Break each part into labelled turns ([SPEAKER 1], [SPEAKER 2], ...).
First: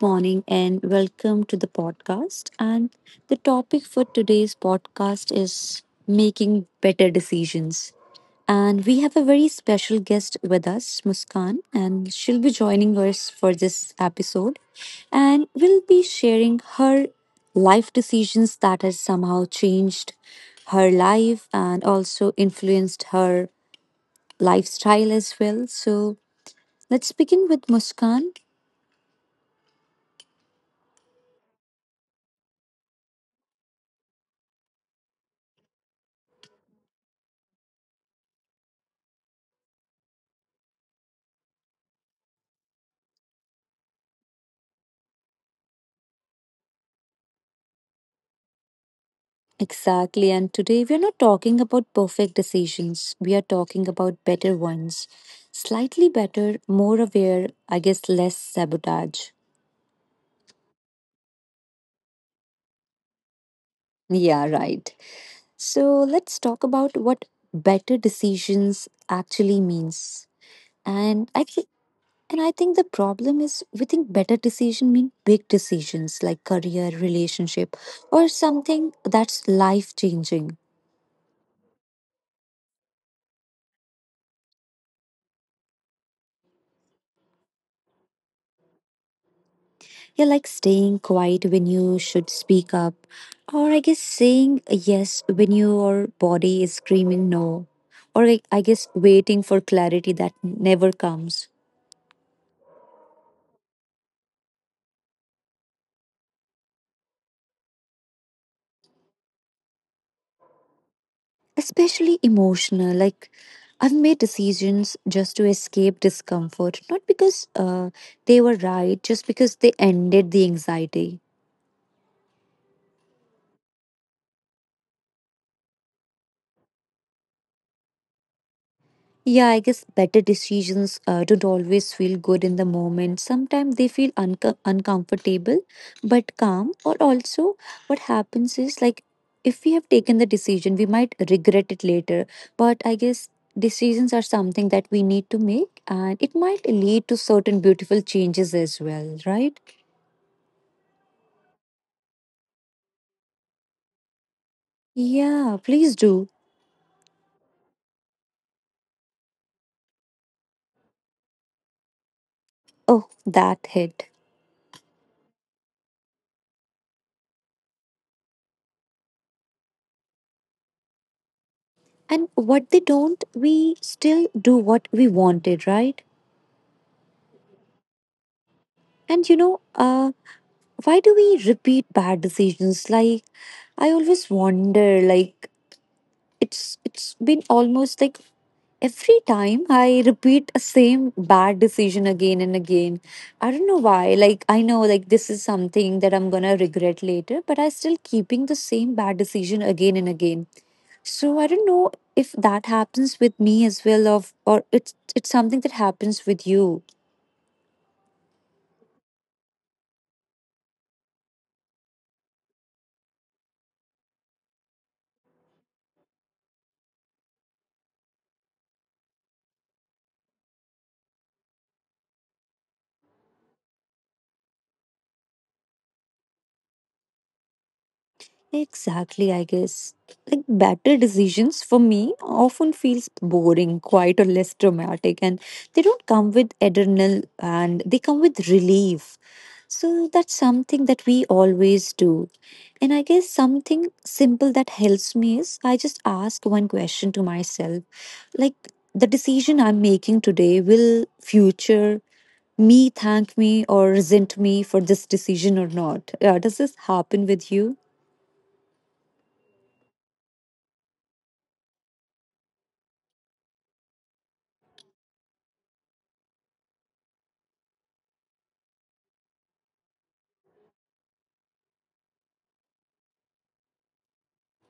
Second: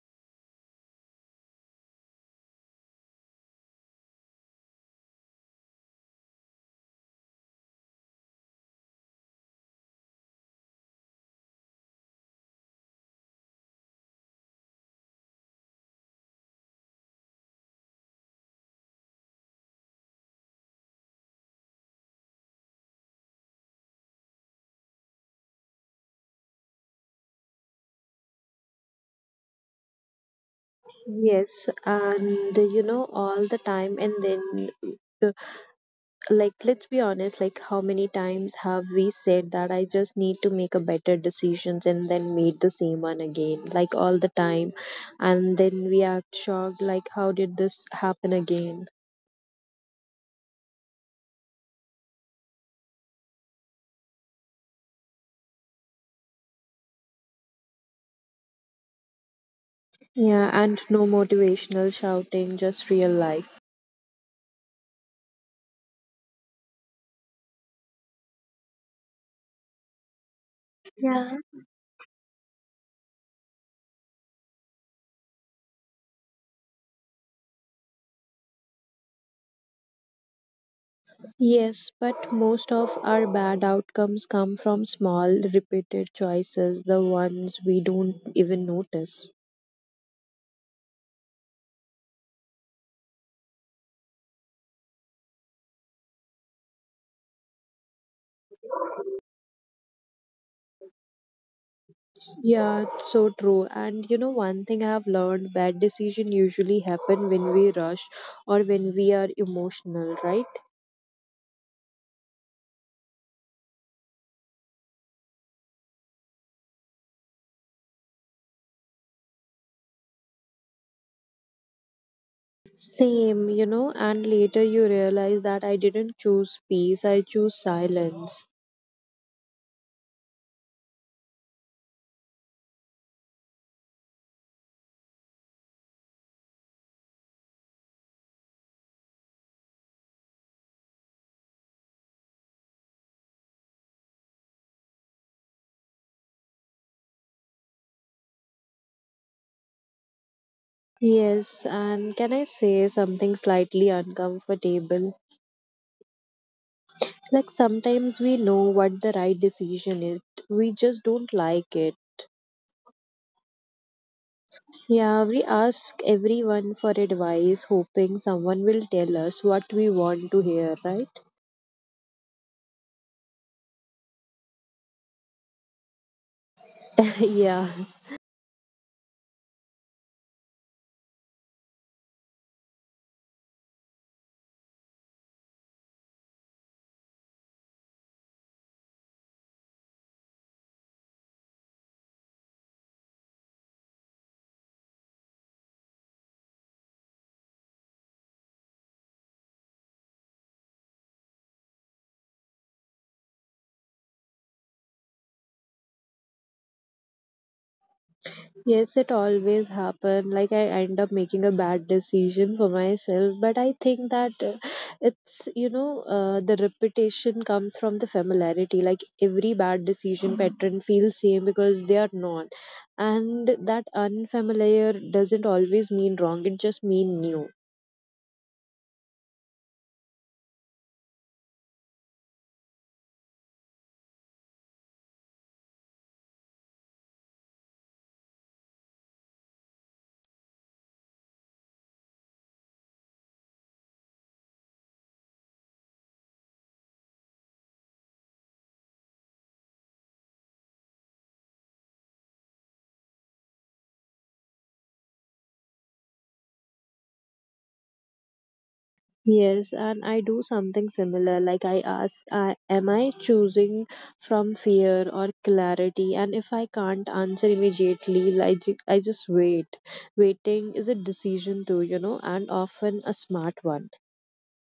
[SPEAKER 1] morning and welcome to the podcast. And the topic for today's podcast is making better decisions. And we have a very special guest with us, Muskan, and she'll be joining us for this episode. And we'll be sharing her life decisions that has somehow changed her life and also influenced her lifestyle as well. So let's begin with Muskan.
[SPEAKER 2] Yes, and you know, all the time, and then, uh, like, let's be honest, like, how many times have we said that I just need to make a better decisions and then made the same one again, like, all the time, and then we are shocked, like, how did this happen again?
[SPEAKER 1] Exactly. And today we are not talking about perfect decisions. We are talking about better ones. Slightly better, more aware, I guess less sabotage.
[SPEAKER 2] Yeah, and no motivational shouting, just real life.
[SPEAKER 1] Yeah, right. So let's talk about what better decisions actually means. And
[SPEAKER 2] Yeah.
[SPEAKER 1] I think and I think the problem is we think better decision mean big decisions like career, relationship, or something that's life changing.
[SPEAKER 2] Yes, but most of our bad outcomes come from small, repeated choices, the ones we don't even notice.
[SPEAKER 1] Yeah, like staying quiet when you should speak up, or I guess saying yes when your body is screaming no, or I guess waiting for clarity that never comes.
[SPEAKER 2] Yeah, it's so true. And you know, one thing I have learned, bad decision usually happen when we rush or when we are emotional, right?
[SPEAKER 1] Especially emotional, like I've made decisions just to escape discomfort, not because they were right, just because they ended the anxiety.
[SPEAKER 2] Same, you know, and later you realize that I didn't choose peace, I choose silence.
[SPEAKER 1] Yeah, I guess better decisions don't always feel good in the moment. Sometimes they feel uncomfortable but calm. Or also, what happens is like if we have taken the decision, we might regret it later. But I guess decisions are something that we need to make and it might lead to certain beautiful changes as well, right?
[SPEAKER 2] Yes, and can I say something slightly uncomfortable?
[SPEAKER 1] Yeah, please do.
[SPEAKER 2] Like sometimes we know what the right decision is, we just don't like it.
[SPEAKER 1] Oh, that hit.
[SPEAKER 2] Yeah, we ask everyone for advice, hoping someone will tell us what we want to hear, right?
[SPEAKER 1] And what they don't, we still do what we wanted, right?
[SPEAKER 2] Yeah.
[SPEAKER 1] And you know, why do we repeat bad decisions? Like I always wonder, like it's been almost like every time I repeat a same bad decision again and again. I don't know why. Like I know like this is something that I'm gonna regret later, but I still keeping the same bad decision again and again. So I don't know if that happens with me as well of or it's something that happens with you.
[SPEAKER 2] Yes, it always happen. Like I end up making a bad decision for myself, but I think that it's the reputation comes from the familiarity. Like every bad decision pattern feels same because they are not, and that unfamiliar doesn't always mean wrong. It just mean new.
[SPEAKER 1] Exactly, I guess. Like better decisions for me often feels boring, quite or less dramatic, and they don't come with adrenal and they come with relief. So that's something that we always do. And I guess something simple that helps me is I just ask one question to myself. Like the decision I'm making today will future me thank me or resent me for this decision or not? Does this happen with you?
[SPEAKER 2] Yes, and I do something similar. Like I ask, am I choosing from fear or clarity? And if I can't answer immediately, I just wait. Waiting is a decision too, you know, and often a smart one.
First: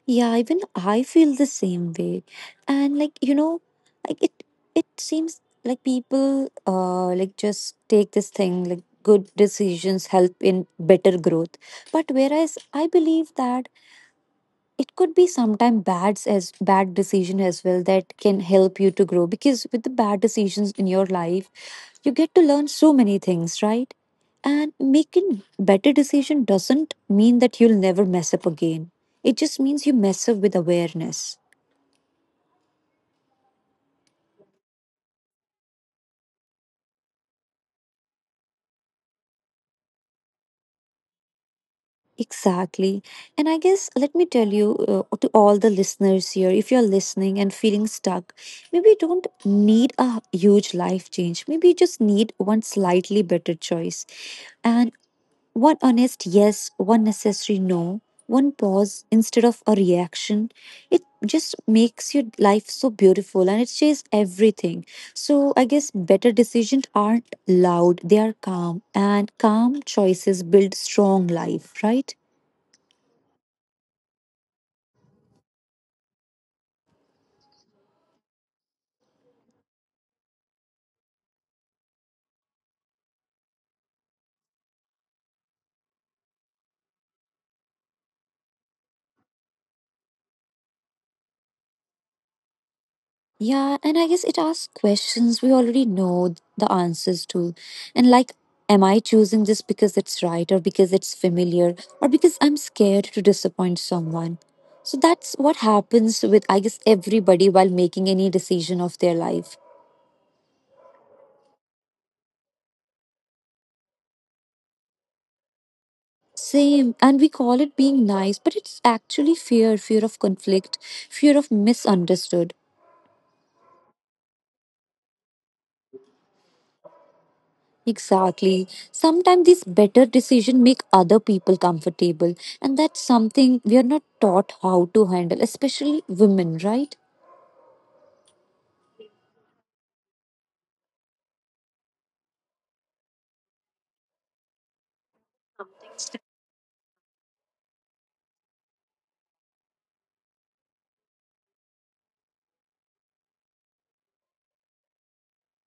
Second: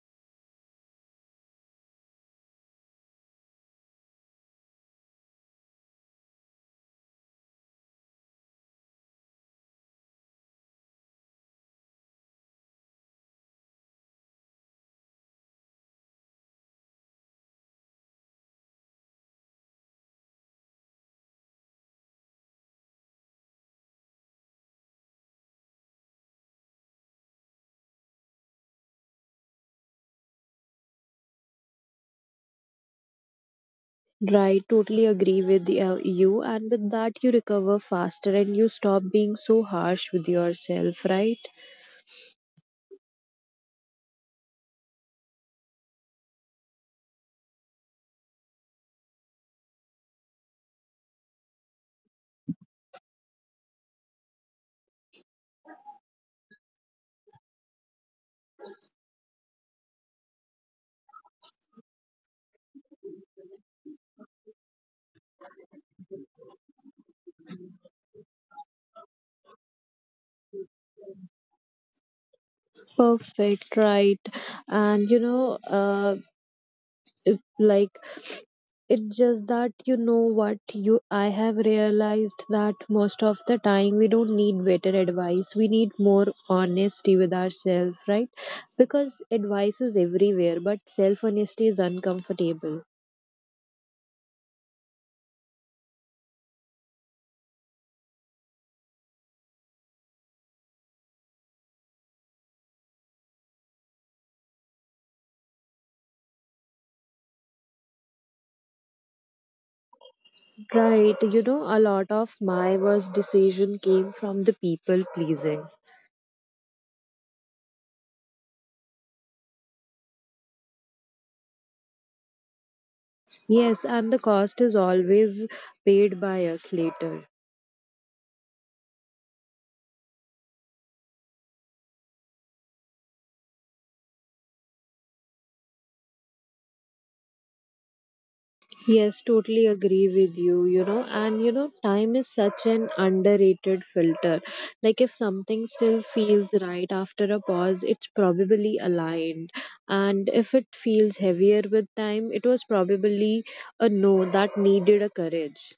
[SPEAKER 1] Yeah, even I feel the same way. And like, you know, like it seems like people like just take this thing like good decisions help in better growth. But whereas I believe that it could be sometime bads as bad decision as well that can help you to grow, because with the bad decisions in your life you get to learn so many things, right? And making better decision doesn't mean that you'll never mess up again, it just means you mess up with awareness.
[SPEAKER 2] Right, totally agree with you. And with that, you recover faster and you stop being so harsh with yourself, right?
[SPEAKER 1] Exactly. And I guess let me tell you, to all the listeners here, if you're listening and feeling stuck, maybe you don't need a huge life change. Maybe you just need one slightly better choice. And one honest yes, one necessary no, one pause instead of a reaction. It just makes your life so beautiful and it changes everything. So I guess better decisions aren't loud, they are calm, and calm choices build strong life, right?
[SPEAKER 2] Perfect, right. And you know, if, like it's just that you know what you I have realized that most of the time we don't need better advice, we need more honesty with ourselves, right? Because advice is everywhere, but self honesty is uncomfortable.
[SPEAKER 1] Yeah, and I guess it asks questions we already know the answers to. And like, am I choosing this because it's right or because it's familiar or because I'm scared to disappoint someone? So that's what happens with, I guess, everybody while making any decision of their life.
[SPEAKER 2] Right. You know, a lot of my worst decision came from the people pleasing.
[SPEAKER 1] Same. And we call it being nice, but it's actually fear of conflict, fear of misunderstood.
[SPEAKER 2] Yes, and the cost is always paid by us later.
[SPEAKER 1] Exactly. Sometimes these better decisions make other people comfortable, and that's something we are not taught how to handle, especially women, right?
[SPEAKER 2] Yes, totally agree with you, you know, and you know, time is such an underrated filter. Like, if something still feels right after a pause, it's probably aligned. And if it feels heavier with time, it was probably a no that needed a courage.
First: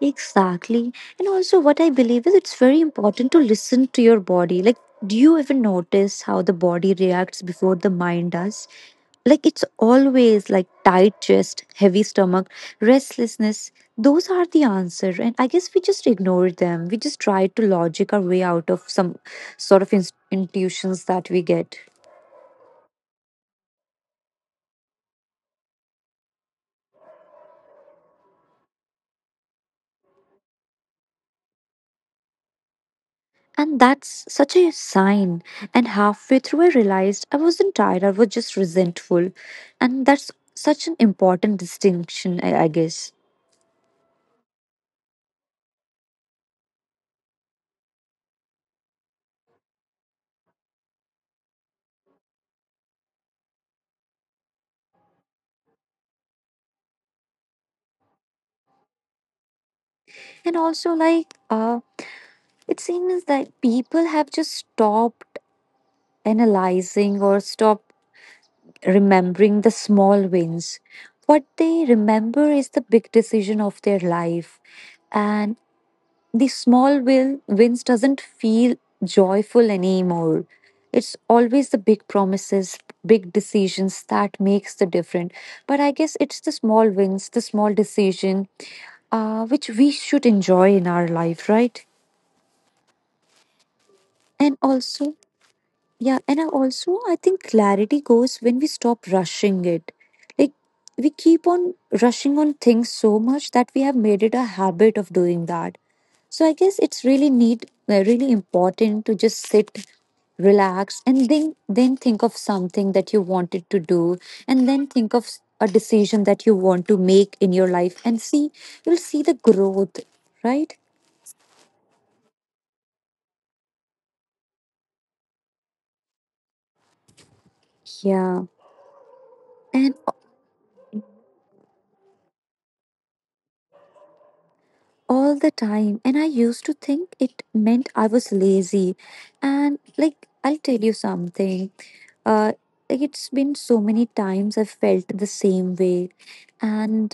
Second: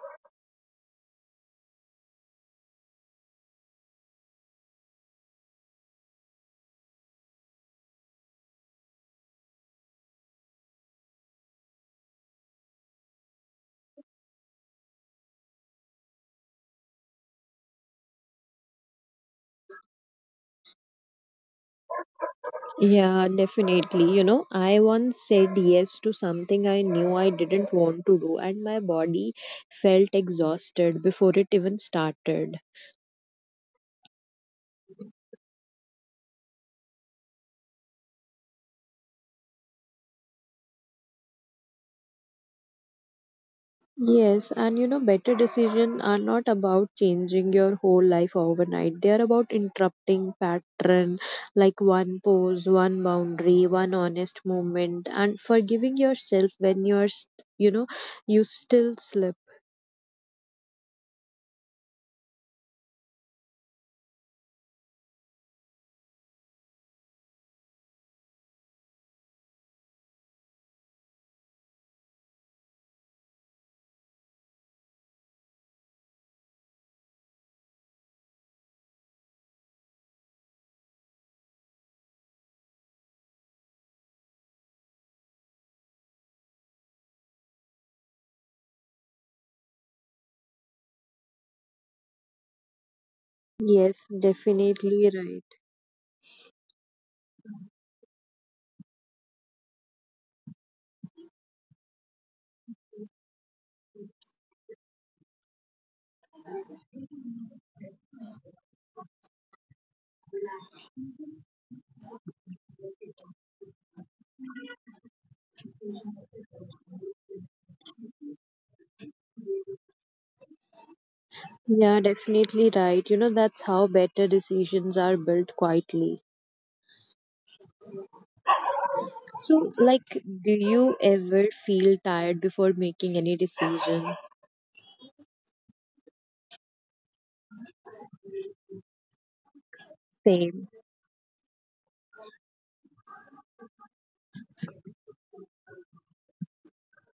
[SPEAKER 1] Exactly. And also, what I believe is it's very important to listen to your body. Like, do you even notice how the body reacts before the mind does? Like, it's always like tight chest, heavy stomach, restlessness. Those are the answer. And I guess we just ignore them. We just try to logic our way out of some sort of intuitions that we get.
[SPEAKER 2] Yeah, definitely. You know, I once said yes to something I knew I didn't want to do, and my body felt exhausted before it even started.
[SPEAKER 1] And that's such a sign. And halfway through, I realized I wasn't tired, I was just resentful. And that's such an important distinction, I guess.
[SPEAKER 2] Yes, and you know, better decisions are not about changing your whole life overnight. They are about interrupting pattern like one pose, one boundary, one honest moment, and forgiving yourself when you're, you know, you still slip.
[SPEAKER 1] And also, like, it seems that people have just stopped analyzing or stopped remembering the small wins. What they remember is the big decision of their life. And the small will wins doesn't feel joyful anymore. It's always the big promises, big decisions that makes the difference. But I guess it's the small wins, the small decision, which we should enjoy in our life, right?
[SPEAKER 2] Yes,
[SPEAKER 1] And
[SPEAKER 2] definitely
[SPEAKER 1] also,
[SPEAKER 2] right.
[SPEAKER 1] yeah, and I also I think clarity goes when we stop rushing it. Like we keep on rushing on things so much that we have made it a habit of doing that. So I guess it's really need really important to just sit, relax, and then think of something that you wanted to do, and then think of a decision that you want to make in your life, and see you'll see the growth, right?
[SPEAKER 2] Yeah, definitely right. You know, that's how better decisions are built quietly.
[SPEAKER 1] Yeah.
[SPEAKER 2] So,
[SPEAKER 1] and.
[SPEAKER 2] like, do you ever feel tired before making any decision?
[SPEAKER 1] All the time, and I used to think it meant I was lazy. And like, I'll
[SPEAKER 2] Same.
[SPEAKER 1] tell you something, uh, like, it's been so many times I've felt the same way, and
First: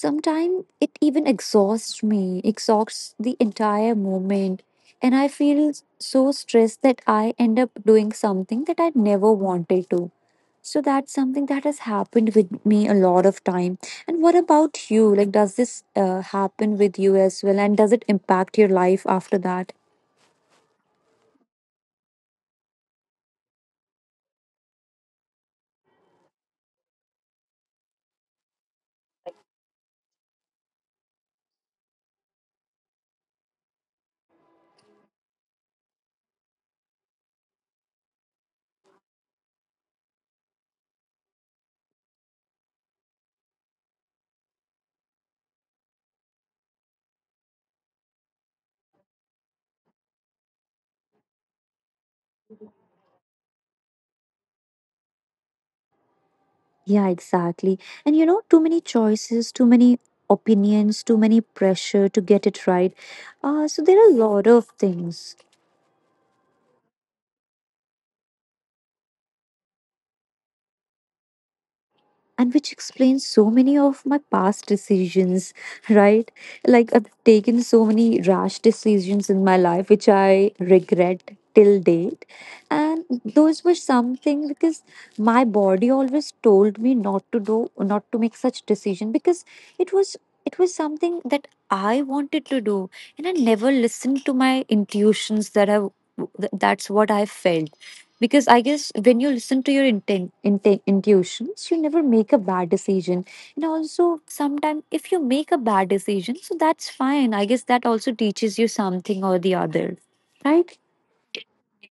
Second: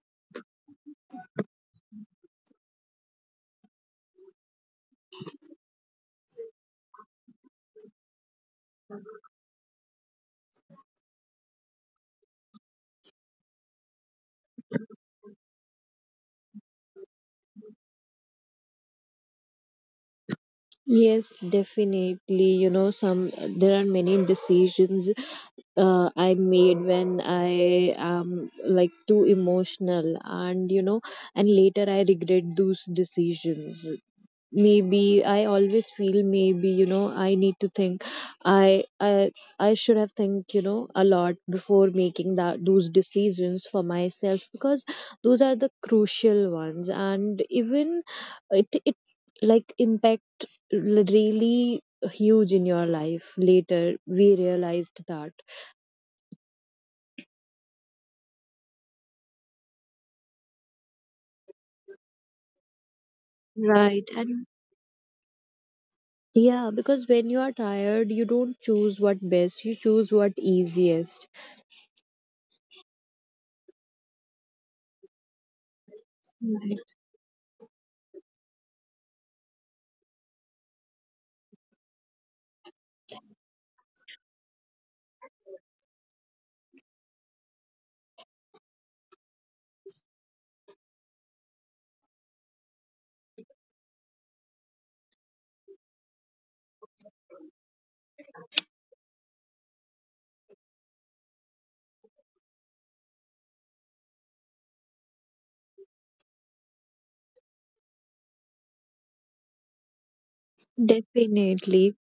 [SPEAKER 1] sometimes it even exhausts me, exhausts the entire moment, and I feel so stressed that I end up doing something that I never wanted to. So that's something that has happened with me a lot of time. And what about you? Like, does this happen with you as well? And does it impact your life after that?
[SPEAKER 2] Yes, definitely. You know, some there are many decisions I made when I am like too emotional, and you know, and later I regret those decisions. Maybe I always feel, maybe you know, I need to think, I i should have think, you know, a lot before making that those decisions for myself, because those are the crucial ones, and even it like impact really huge in your life, later we realized that.
[SPEAKER 1] Yeah, exactly. And you know, too many choices, too many opinions, too many pressure to get it right. So there
[SPEAKER 2] Right.
[SPEAKER 1] are a
[SPEAKER 2] And
[SPEAKER 1] lot of things.
[SPEAKER 2] yeah, because when you are tired, you don't choose what best, you choose what easiest.
[SPEAKER 1] And which explains so many of my past decisions, right? Like I've taken so many rash decisions in my life, which I regret till date. And those were something because my body always told me not to do, not to make such decision, because it was it was something that I wanted to do, and I never listened to my intuitions that I that's what I felt. Because I guess when you listen to your intent, inten intuitions, you never make a bad decision. And also sometimes if you make a bad decision, so that's fine, I guess that also teaches you something or the other, right?
[SPEAKER 2] Definitely.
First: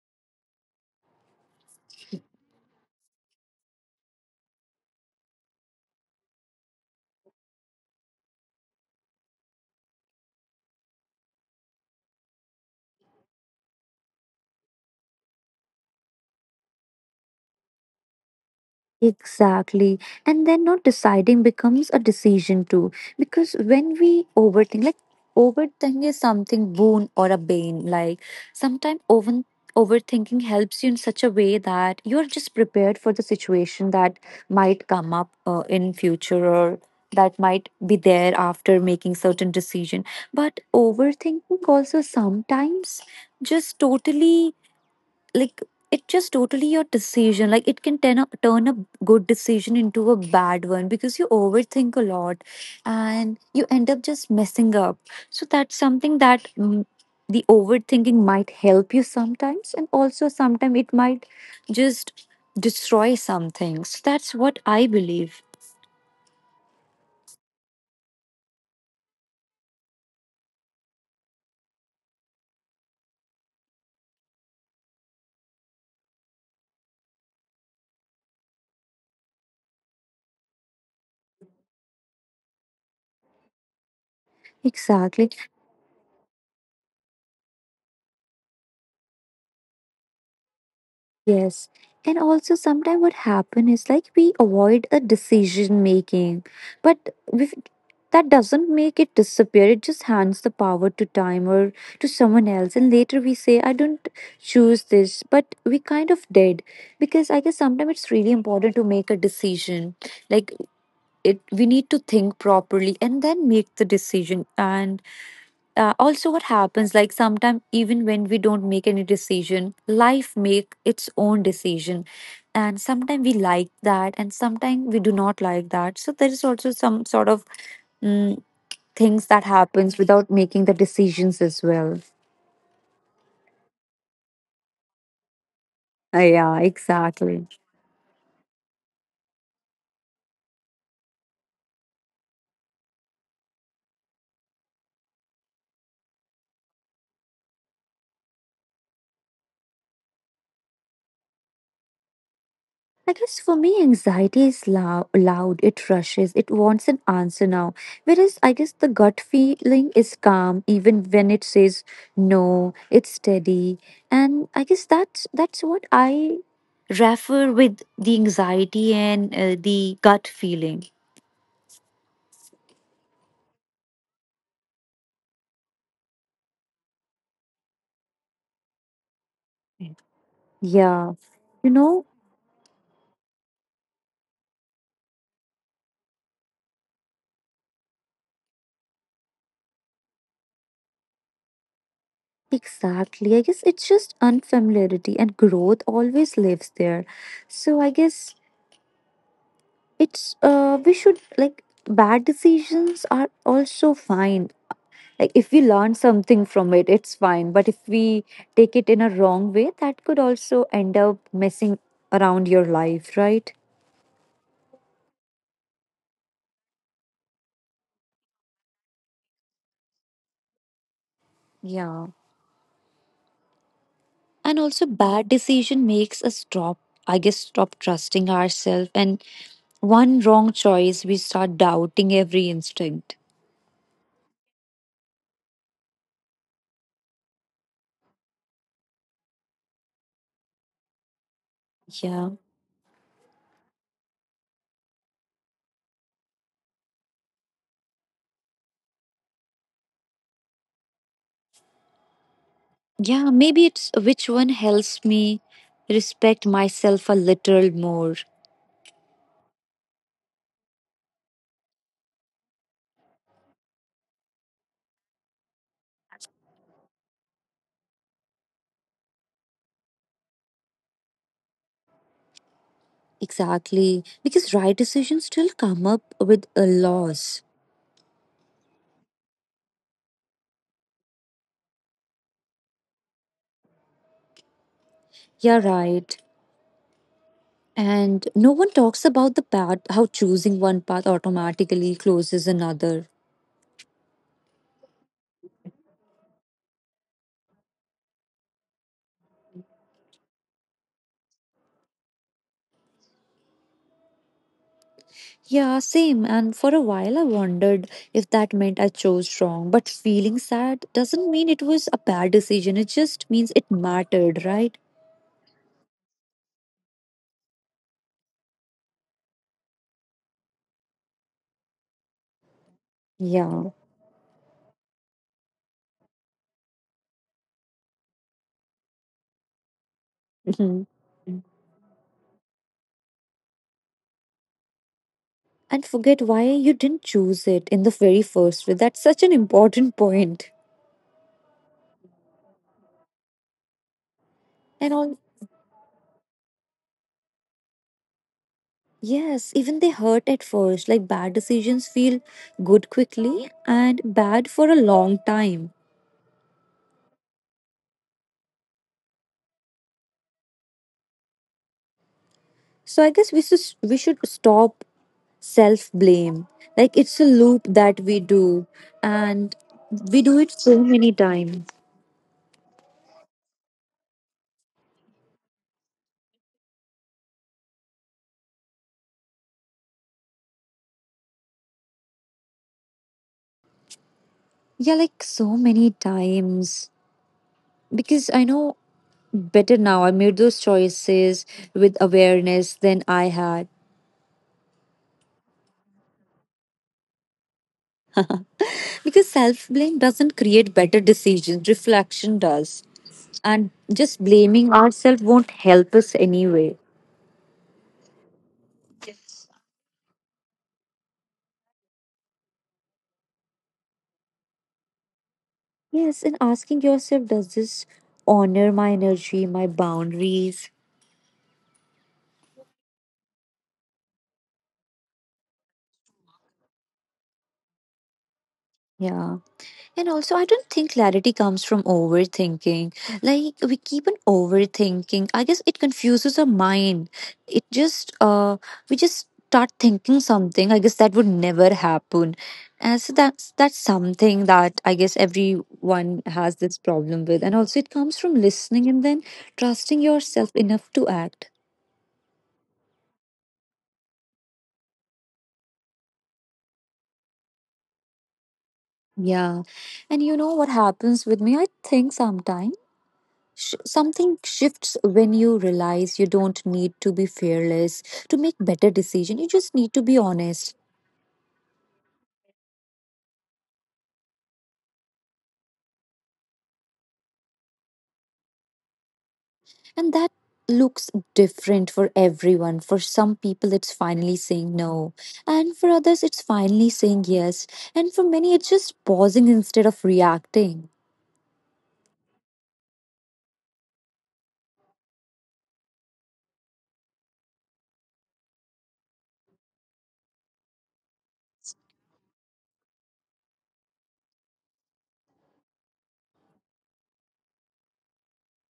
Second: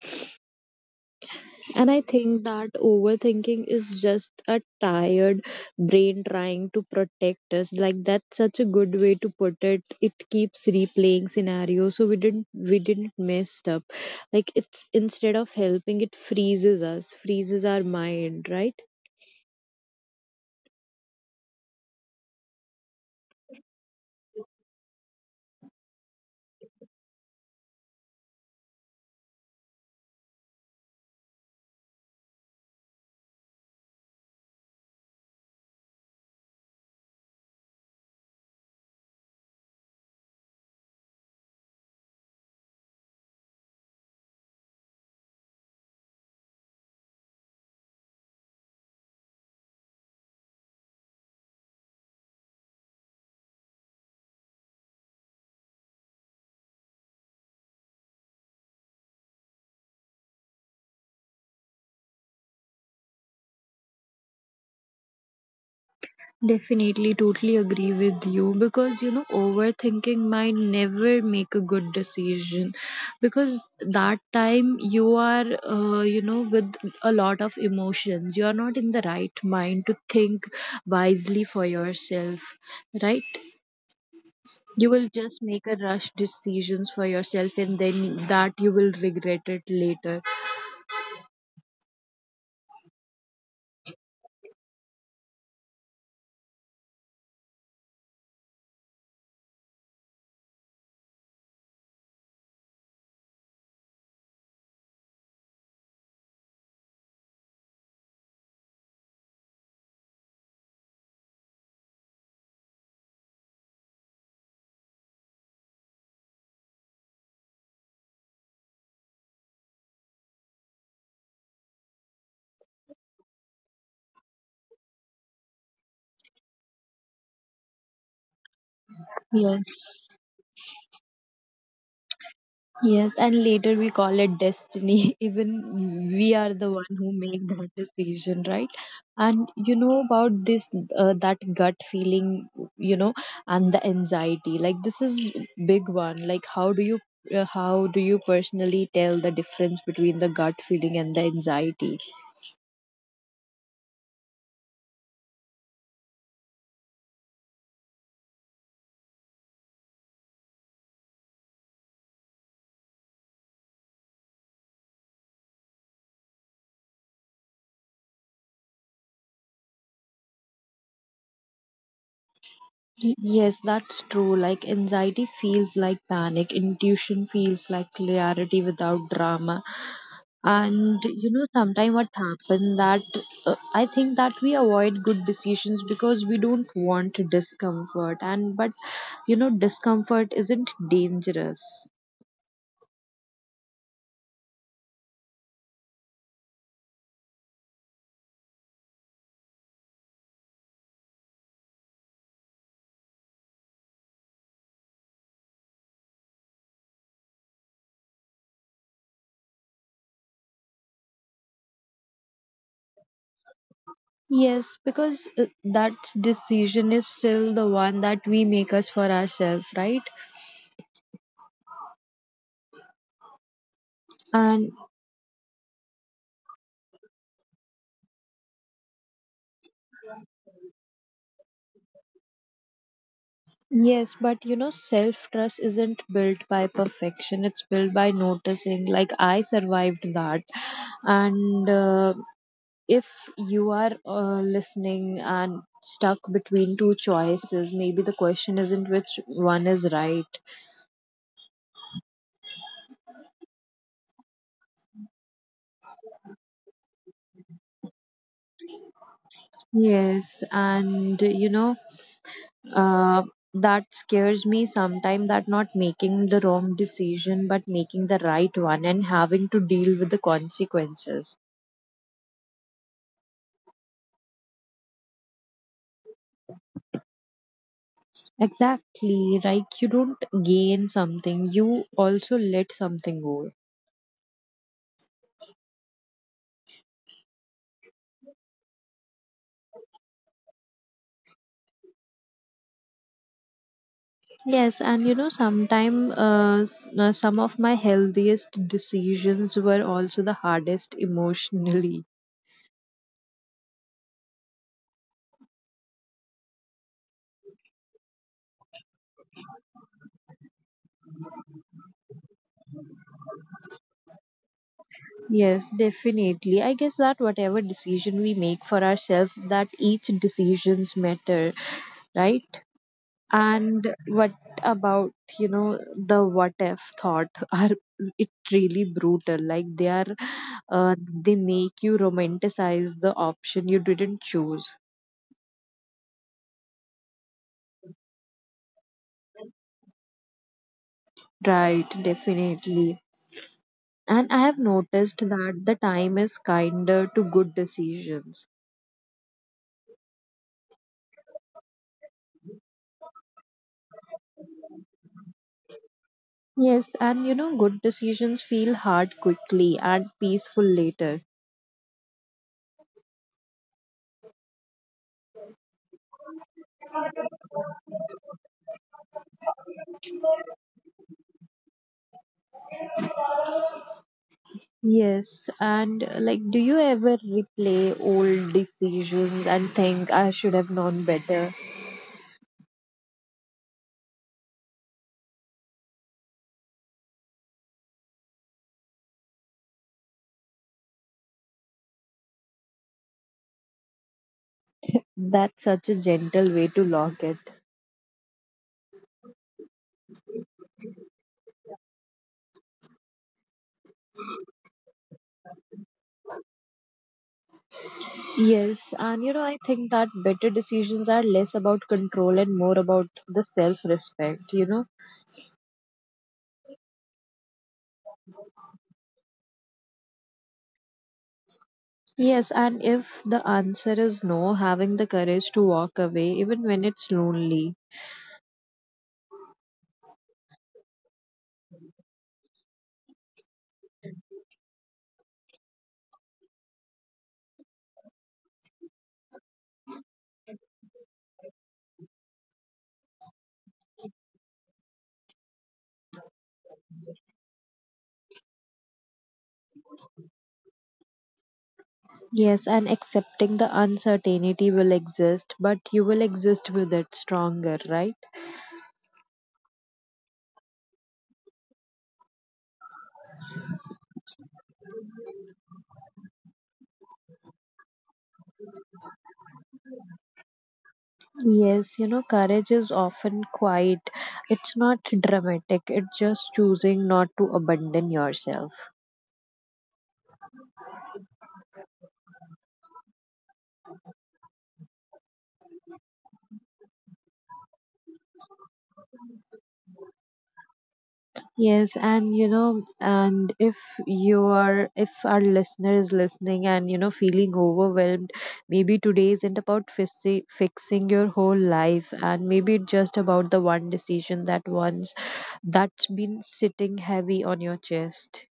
[SPEAKER 2] And I think that overthinking is just a tired brain trying to protect us. Like that's such a good way to put it. It keeps replaying scenarios, so we didn't mess up. Like it's instead of helping, it freezes us, freezes our mind, right?
[SPEAKER 1] Exactly. And then not deciding becomes a decision too. Because when we overthink, like, overthink is something boon or a bane. Like sometimes overthinking helps you in such a way that you're just prepared for the situation that might come up in future or that might be there after making certain decision. But overthinking also sometimes just totally, like, it just totally your decision, like it can turn turn a good decision into a bad one because you overthink a lot and you end up just messing up. So that's something that, the overthinking might help you sometimes, and also sometimes it might just destroy some things. So, that's what I believe.
[SPEAKER 2] Definitely, totally agree with you because you know, overthinking might never make a good decision because that time you are, you know, with a lot of emotions, you are not in the right mind to think wisely for yourself, right? You will
[SPEAKER 1] Exactly.
[SPEAKER 2] just make a rush decisions for yourself and then that you will regret it later.
[SPEAKER 1] Yes. And also sometimes what happen is like we avoid a decision making, but we that doesn't make it disappear. It just hands the power to time or to someone else. And later we say, I don't choose this, but we kind of did. Because I guess sometimes it's really important to make a decision. Like it we need to think properly and then make the decision. And also what happens like sometimes even when we don't make any decision, life make its own decision, and sometimes we like that and sometimes we do not like that. So there is also some sort of mm, things that happens without
[SPEAKER 2] Yes.
[SPEAKER 1] making the decisions as well.
[SPEAKER 2] Yes, and later we call it destiny.
[SPEAKER 1] Uh,
[SPEAKER 2] Even
[SPEAKER 1] yeah
[SPEAKER 2] we are the one who
[SPEAKER 1] exactly.
[SPEAKER 2] make that decision, right? And you know about this, that gut feeling, you know, and the anxiety. Like this is big one. Like how do you personally tell the difference between the gut feeling and the anxiety?
[SPEAKER 1] I guess for me, anxiety is loud. It rushes. It wants an answer now. Whereas I guess the gut feeling is calm, even when it says no. It's steady, and I guess that's what I refer with the anxiety and the gut feeling.
[SPEAKER 2] Yes, that's true. Like anxiety feels like panic, intuition feels like clarity without drama. And
[SPEAKER 1] Yeah,
[SPEAKER 2] you know,
[SPEAKER 1] you
[SPEAKER 2] sometimes
[SPEAKER 1] know,
[SPEAKER 2] what happens that I think that we avoid good decisions because we don't want discomfort. And but you know, discomfort isn't dangerous.
[SPEAKER 1] exactly. I guess it's just unfamiliarity, and growth always lives there. So I guess it's we should like bad decisions are also fine, like if we learn something from it it's fine, but if we take it in a wrong way that could also end up messing around your life, right?
[SPEAKER 2] Yes, because that decision is still the one that we make us for ourselves, right?
[SPEAKER 1] Yeah, and
[SPEAKER 2] And.
[SPEAKER 1] also bad decision makes us stop, I guess stop trusting ourselves. And one wrong choice, we start doubting every instinct.
[SPEAKER 2] Yes, but you know, self trust isn't built by perfection. It's built by noticing, like, I survived that. And
[SPEAKER 1] yeah
[SPEAKER 2] if you are listening and stuck between two choices, maybe the question isn't which one is right.
[SPEAKER 1] yeah, maybe it's which one helps me respect myself a little more.
[SPEAKER 2] Yes, and you know, uh, that scares me sometimes, that not making the wrong decision, but making the right one and having to deal with the consequences.
[SPEAKER 1] Exactly, because right decisions still come up with a loss.
[SPEAKER 2] Exactly, like you don't gain something, you also let something go.
[SPEAKER 1] Yeah, right. And no one talks about the path, how choosing one path automatically closes another.
[SPEAKER 2] Yes, and you know, sometime some of my healthiest decisions were also the hardest emotionally.
[SPEAKER 1] Yeah, same. And for a while, I wondered if that meant I chose wrong. But feeling sad doesn't mean it was a bad decision, it just means it mattered, right?
[SPEAKER 2] Yes, definitely. I guess that whatever decision we make for ourselves, that each decisions matter, right?
[SPEAKER 1] Yeah.
[SPEAKER 2] And what about, you know, the what if thought are it really brutal. Like they are,
[SPEAKER 1] Mhm.
[SPEAKER 2] they make you romanticize the option you didn't choose.
[SPEAKER 1] And forget why you didn't choose it in the very first place. That's such an important point.
[SPEAKER 2] Right, definitely. And I have
[SPEAKER 1] And
[SPEAKER 2] noticed
[SPEAKER 1] all,
[SPEAKER 2] that the time is kinder to good decisions.
[SPEAKER 1] yes, even they hurt at first. Like bad decisions feel good quickly and bad for a long time.
[SPEAKER 2] Yes, and you know, good decisions feel hard quickly and peaceful later.
[SPEAKER 1] So I guess we should stop self blame. Like it's a loop that we do, and we do it so many times.
[SPEAKER 2] Yes, and like, do you ever replay old decisions and think I should have known better?
[SPEAKER 1] Yeah, like so many times. Because I know better now. I made those choices with awareness than I had.
[SPEAKER 2] That's such a gentle way to lock it.
[SPEAKER 1] Because self blame doesn't create better decisions, reflection does. And just blaming ourselves won't help us anyway.
[SPEAKER 2] Yes, and you know, I think that better decisions are less about control and more about the self respect, you know?
[SPEAKER 1] Yes, and asking yourself, does this honor my energy, my boundaries?
[SPEAKER 2] Yes, and if the answer is no, having the courage to walk away, even when it's lonely.
[SPEAKER 1] Yeah. And also, I don't think clarity comes from overthinking. Like, we keep on overthinking. I guess it confuses our mind. It just, we just start thinking something. I guess that would never happen. And so that's something that I guess everyone has this problem with. And also, it comes from listening and then trusting yourself enough to act.
[SPEAKER 2] Yes, and accepting the uncertainty will exist, but you will exist with it stronger, right?
[SPEAKER 1] Yeah. And you know what happens with me? I think sometimes. Something shifts when you realize you don't need to be fearless to make better decision, you just need to be honest.
[SPEAKER 2] Yes, you know, courage is often quiet. It's not dramatic, it's just choosing not to abandon yourself.
[SPEAKER 1] And that looks different for everyone. For some people it's finally saying no, and for others it's finally saying yes, and for many it's just pausing instead of reacting.
[SPEAKER 2] Yes, and you know, and if you are, if our listener is listening and you know, feeling overwhelmed, maybe today isn't about fixing your whole life, and maybe it's just about the one decision that once that's been sitting heavy on your chest.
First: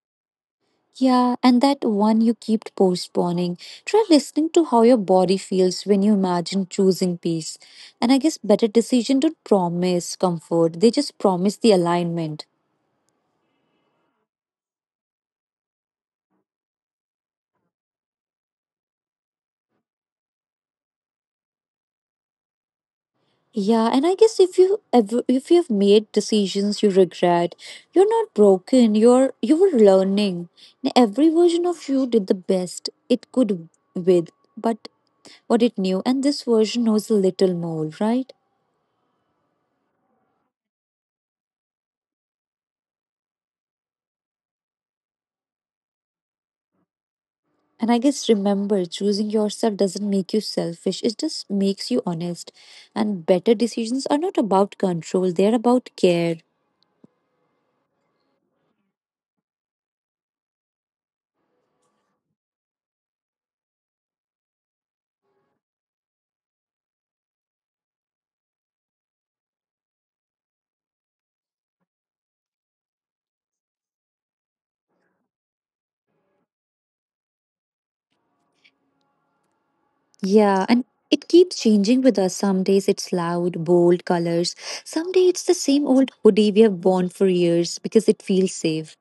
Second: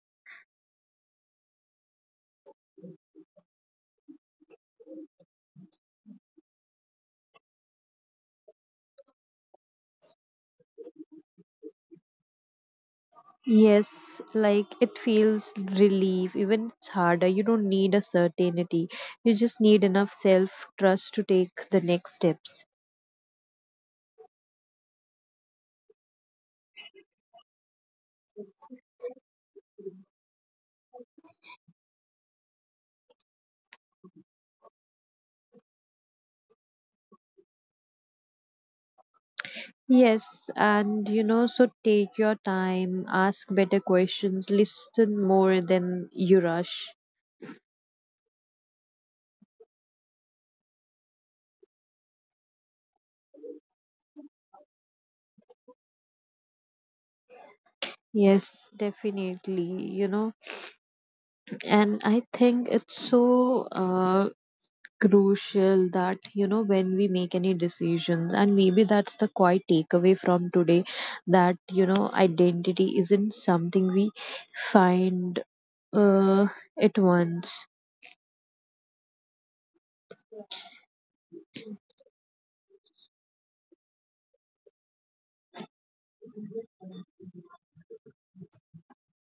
[SPEAKER 1] Yeah, and that one you keep postponing. Try listening to how your body feels when you imagine choosing peace. And I guess better decision don't promise comfort. They just promise the alignment.
[SPEAKER 2] Yes, like it feels relief, even it's harder. You don't need a certainty, you just need enough self trust to take the next steps.
[SPEAKER 1] Yeah, and I guess if you've made decisions you regret, you're not broken. You were learning. And every version of you did the best it could with, but what it knew, and this version knows a little more, right?
[SPEAKER 2] Yes, and you know, so take your time, ask better questions, listen more than you rush.
[SPEAKER 1] And I guess remember, choosing yourself doesn't make you selfish, it just makes you honest. And better decisions are not about control, they're about care.
[SPEAKER 2] Yes, definitely, you know, and I think it's so crucial that, you know, when we make any decisions, and maybe that's the quite takeaway from today, that you know, identity isn't something we find, uh, at once.
[SPEAKER 1] Yeah, and it keeps changing with us. Some days it's loud, bold colors. Some day it's the same old hoodie we have worn for years because it feels safe.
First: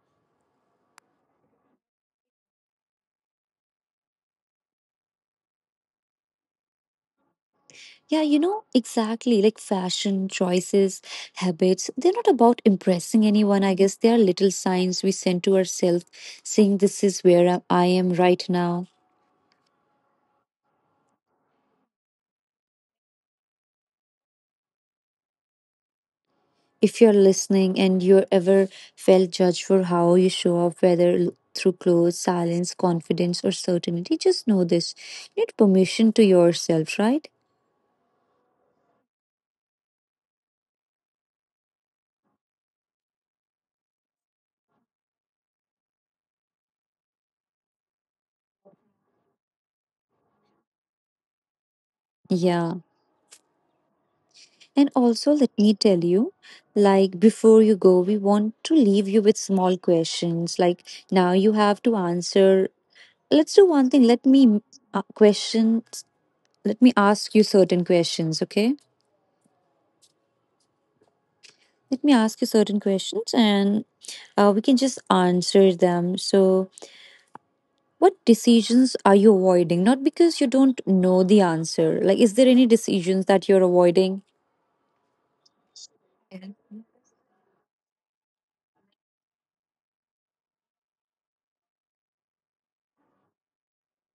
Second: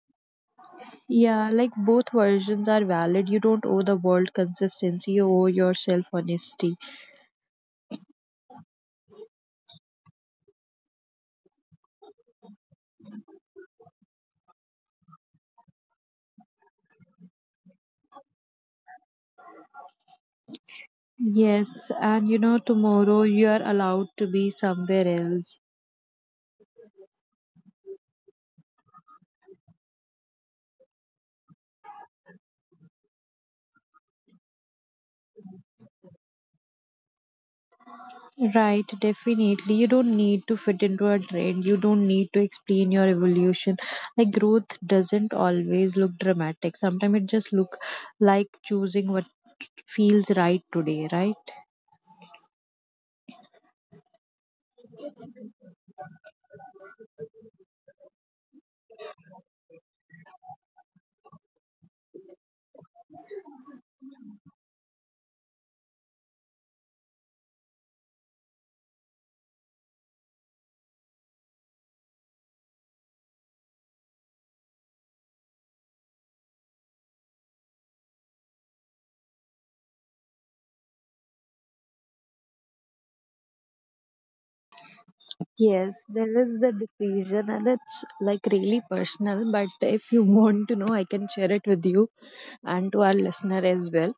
[SPEAKER 2] Yeah, like both versions are valid. You don't owe the world consistency, you owe yourself honesty.
[SPEAKER 1] Yeah, you know, exactly. Like fashion, choices, habits, they're not about impressing anyone, I guess. They are little signs we send to ourselves saying, "This is where I am right now."
[SPEAKER 2] Yes, and you know, tomorrow you are allowed to be somewhere else.
[SPEAKER 1] If you're listening and you ever felt judged for how you show up, whether through clothes, silence, confidence, or certainty, just know this. You need permission to yourself, right?
[SPEAKER 2] Right, definitely. You don't need to fit into a trend. You don't need to explain your evolution. Like growth doesn't always look dramatic. Sometimes it just look like choosing what feels right today, right?
[SPEAKER 1] Yeah. And also, let me tell you, like before you go, we want to leave you with small questions. Like now you have to answer. Let's do one thing. Let me questions. Let me ask you certain questions, okay? Let me ask you certain questions and we can just answer them. So, what decisions are you avoiding? Not because you don't know the answer. Like, is there any decisions that you're avoiding?
[SPEAKER 2] Yes, there is the decision, and it's like really personal. But if you want to know, I can share it with you and to our listener as well.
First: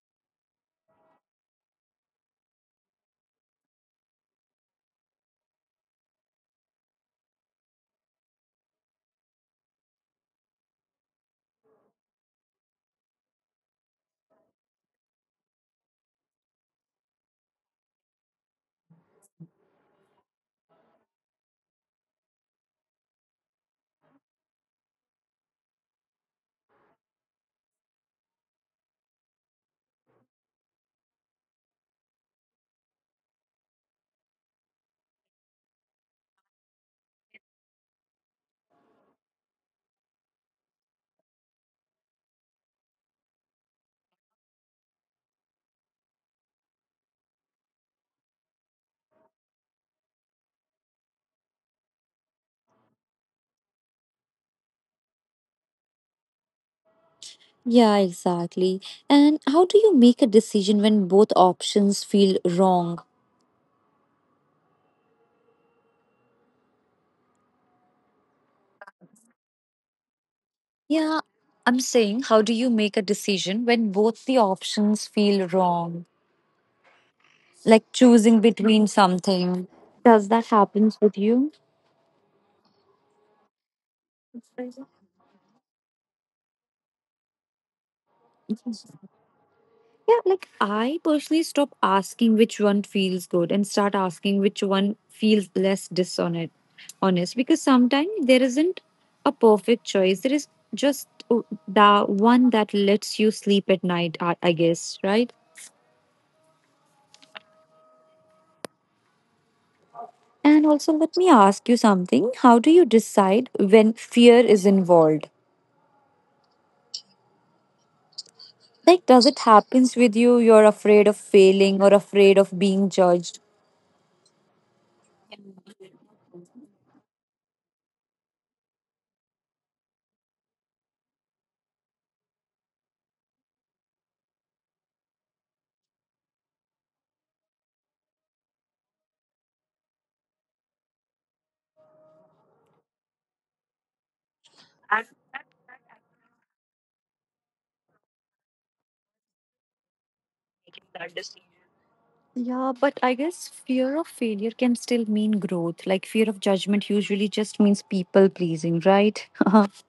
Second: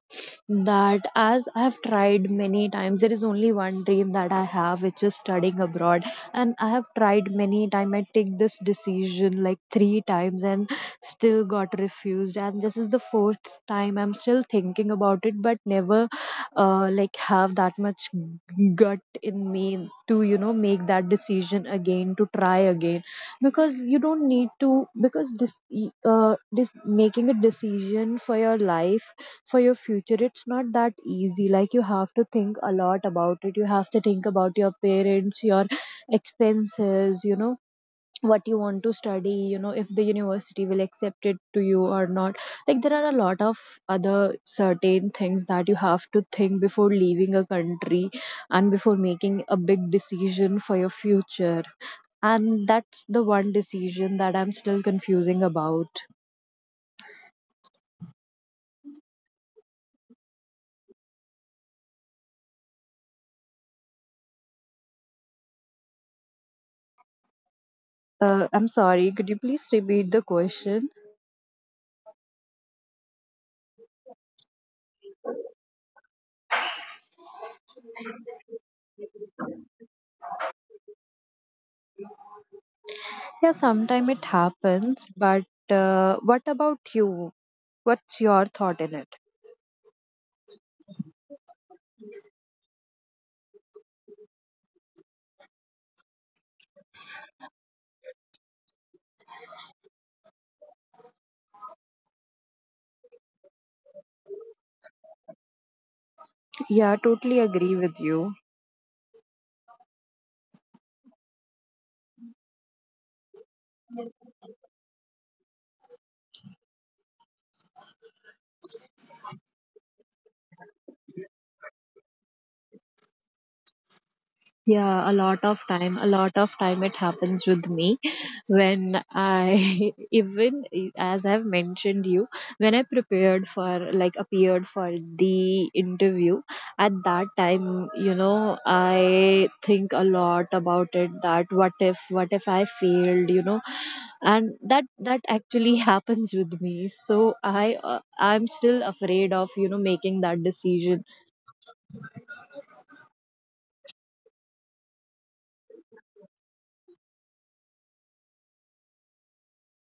[SPEAKER 2] That as I've tried many times, there is only one dream that I have, which is studying abroad. And I have tried many times. I take this decision like 3 times and still got refused. And this is the 4th time I'm still thinking about it, but never like have that much gut in me to you know make that decision again to try again, because you don't need to, because this, this making a decision for your life, for your future, it's not that easy, like you have to think a lot about it, you have to think about your parents, your expenses, you know, what you want to study, you know, if the university will accept it to you or not, like there are a lot of other certain things that you have to think before leaving a country, and before making a big decision for your future, and that's the one decision that I'm still confusing about.
[SPEAKER 1] Yeah, exactly. And how do you make a decision when both options feel wrong?
[SPEAKER 2] I'm sorry, could you please repeat the question?
[SPEAKER 1] Yeah, I'm saying, how do you make a decision when both the options feel wrong? Like choosing between something. Does that happen with you?
[SPEAKER 2] Yeah, sometime it happens, but what about you, what's your thought in it?
[SPEAKER 1] Yeah, like I personally stop asking which one feels good and start asking which one feels less dishonest. Honest, because sometimes there isn't a perfect choice. There is just the one that lets you sleep at night. I guess, right?
[SPEAKER 2] Yeah, totally agree with you.
[SPEAKER 1] And also, let me ask you something. How do you decide when fear is involved? Like, does it happens with you? You're afraid of failing or afraid of being judged?
[SPEAKER 2] Yeah, a lot of time, a lot of time it happens with me when I, even as I've mentioned you, when I prepared for, like, appeared for the interview, at that time, you know, I think a lot about it, that what if I failed, you know, and that actually happens with me, so I'm still afraid of you know making that decision.
[SPEAKER 1] Yeah, but I guess fear of failure can still mean growth. Like fear of judgment usually just means people pleasing, right? But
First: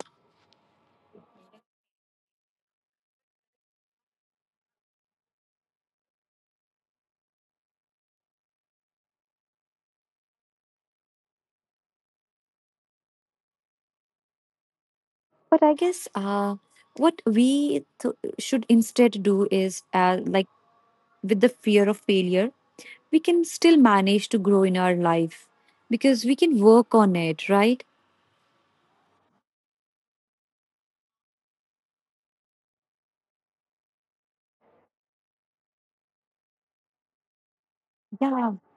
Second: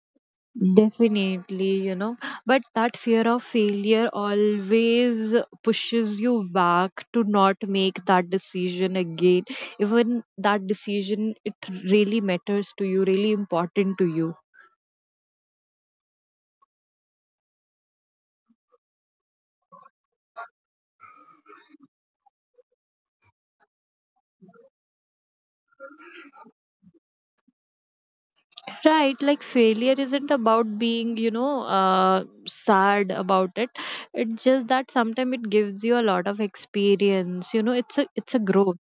[SPEAKER 2] Definitely, you know, but that fear of failure always pushes you back to not make that decision again. Even that decision, it really matters to you, really important to you.
[SPEAKER 1] I guess what we should instead do is like, with the fear of failure, we can still manage to grow in our life because we can work on it, right?
[SPEAKER 2] Right, like failure isn't about being, you know, sad about it. It's just that sometimes it gives you a lot of experience. You know, it's a
[SPEAKER 1] Yeah.
[SPEAKER 2] growth.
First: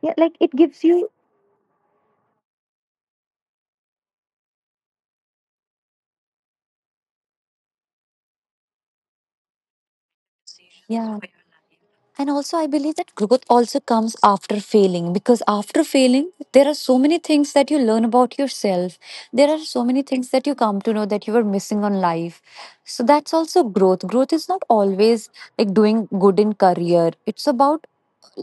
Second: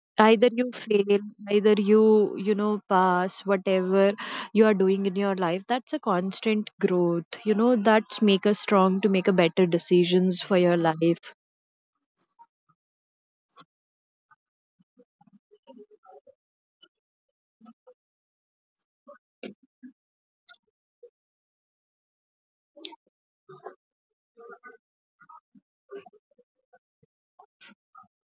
[SPEAKER 1] Yeah, like
[SPEAKER 2] Either
[SPEAKER 1] it
[SPEAKER 2] you
[SPEAKER 1] gives you.
[SPEAKER 2] fail, either you know pass, whatever you are doing in your life, that's a constant growth, you know, that's make us strong to make a better decisions for your
[SPEAKER 1] Yeah.
[SPEAKER 2] life.
[SPEAKER 1] And also, I believe that growth also comes after failing because after failing, there are so many things that you learn about yourself. There are so many things that you come to know that you were missing on life. So that's also growth. Growth is not always like doing good in career, it's about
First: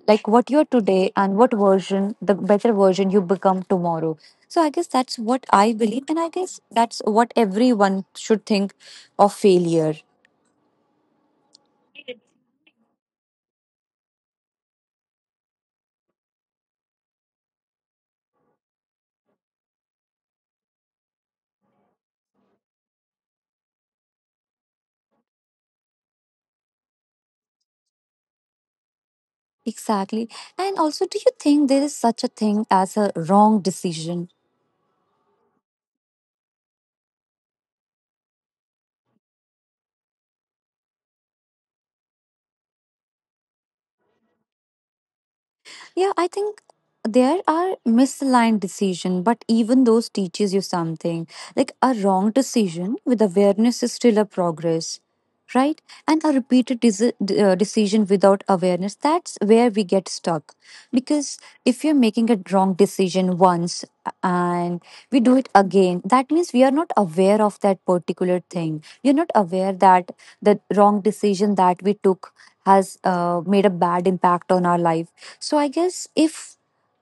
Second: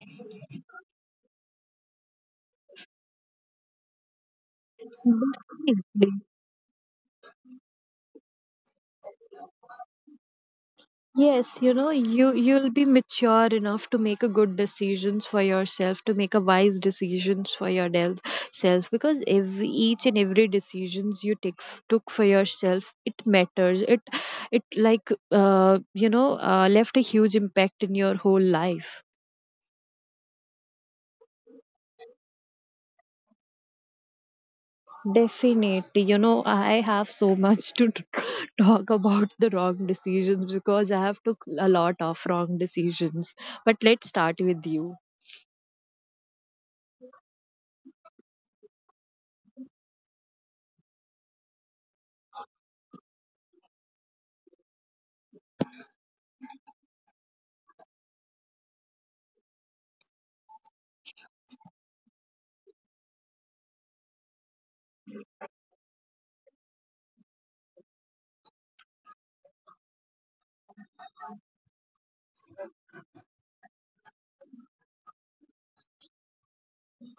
[SPEAKER 1] like what you're today and what version, the better version you become tomorrow. So I guess that's what I believe. And
[SPEAKER 2] Definitely.
[SPEAKER 1] I guess that's what everyone should think of failure.
[SPEAKER 2] Yes, you know, you'll be mature enough to make a good decisions for yourself, to make a wise decisions for your self, because every each and every decisions you took for yourself, it matters. It like you know, left a huge impact in your whole life.
[SPEAKER 1] Exactly. And also, do you think there is such a thing as a wrong decision?
[SPEAKER 2] Definitely, you know, I have so much to talk about the wrong decisions because I have took a lot of wrong decisions. But let's start with you.
[SPEAKER 1] Yeah, I think there are misaligned decision, but even those teaches you something. Like a wrong decision with awareness is still a progress, right? And a repeated decision without awareness, that's where we get stuck. Because if you're making a wrong decision once, and we do it again, that means we are not aware of that particular thing. We are not aware that the wrong decision that we took has made a bad impact on our life. So I guess if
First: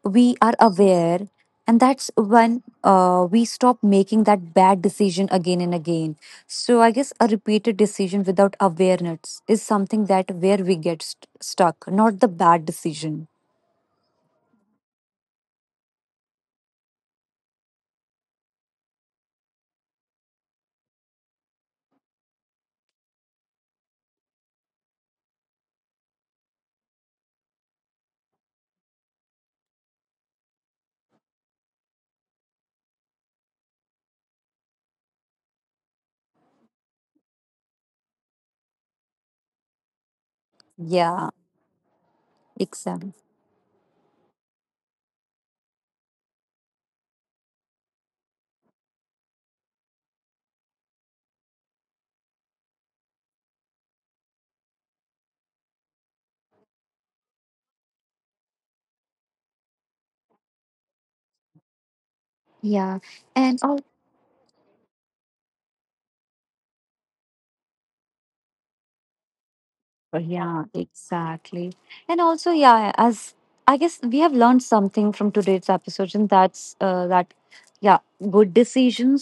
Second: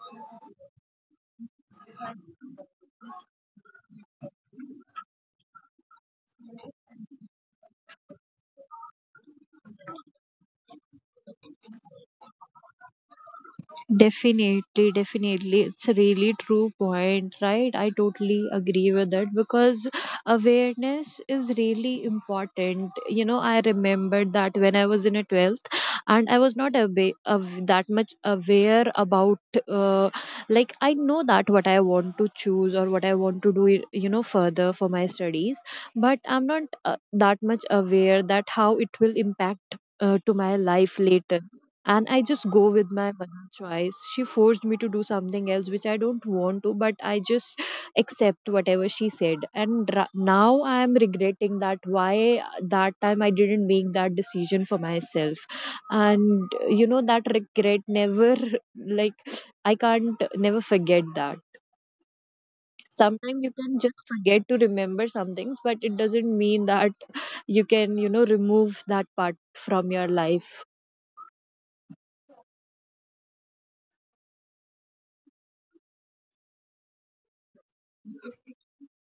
[SPEAKER 1] we are aware, and that's when we stop making that bad decision again and again. So I guess a repeated decision without awareness is something that where we get stuck, not the bad decision.
[SPEAKER 2] Definitely, definitely. It's a really true point, right? I totally agree with that because awareness is really important. You know, I remembered that when I was in a 12th, and I was not that much aware about, uh, like, I know that what I want to choose or what I want to do, you know, further for my studies, but I'm not that much aware that how it will impact to my life
[SPEAKER 1] Yeah,
[SPEAKER 2] later. And I just go with my
[SPEAKER 1] exactly.
[SPEAKER 2] mother choice. She forced me to do something else which I don't want to, but I just accept whatever she said. And now I am regretting that why that time I didn't make that decision for myself. And you know, that regret never, like, I can't never forget that.
[SPEAKER 1] Yeah,
[SPEAKER 2] Sometimes you
[SPEAKER 1] and
[SPEAKER 2] can
[SPEAKER 1] oh,
[SPEAKER 2] just forget to remember some things, but it doesn't mean that you can, you know, remove that part from your
[SPEAKER 1] yeah,
[SPEAKER 2] life.
[SPEAKER 1] exactly. And also, yeah, as I guess we have learned something from today's episode, and that's that, yeah, good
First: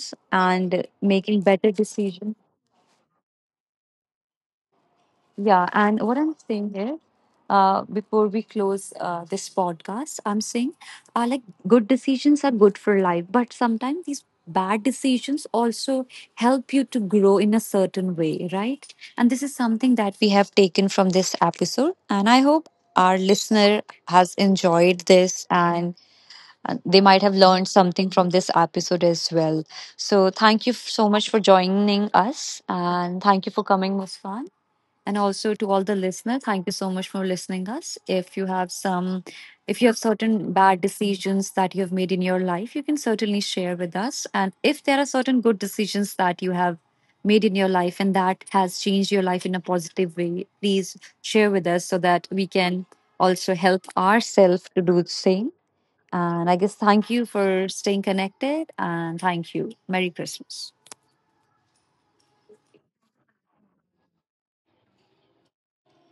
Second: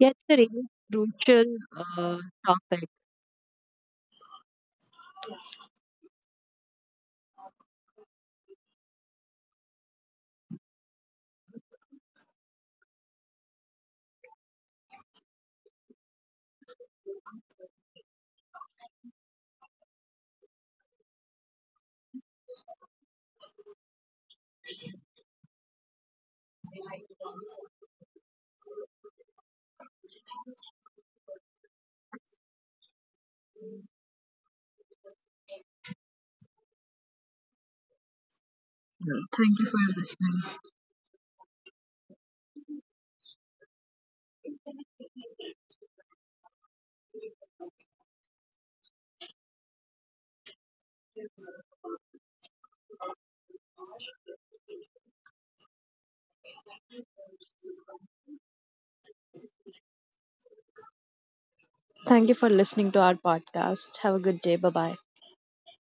[SPEAKER 2] Yeah, it's a really
[SPEAKER 1] and making
[SPEAKER 2] crucial
[SPEAKER 1] better decisions.
[SPEAKER 2] topic.
[SPEAKER 1] Yeah, and what I'm saying here, before we close this podcast, I'm saying, like, good decisions are good for life, but sometimes these bad decisions also help you to grow in a certain way, right? And this is something that we have taken from this episode, and I hope our listener has enjoyed this, and they might have learned something from this episode as well. So, thank you so much for joining us, and thank you for coming, Muskan. And also to all the listeners, thank you so much for listening us. If you have
[SPEAKER 2] Yeah,
[SPEAKER 1] some,
[SPEAKER 2] thank you
[SPEAKER 1] if you
[SPEAKER 2] for
[SPEAKER 1] have
[SPEAKER 2] listening.
[SPEAKER 1] certain bad decisions that you have made in your life, you can certainly share with us. And if there are certain good decisions that you have made in your life and that has changed your life in a positive way, please share with us so that we can also help ourselves to do the same. And I guess thank you for staying connected, and thank you. Merry Christmas.
[SPEAKER 2] Thank you for listening to our podcast. Have a good day. Bye bye.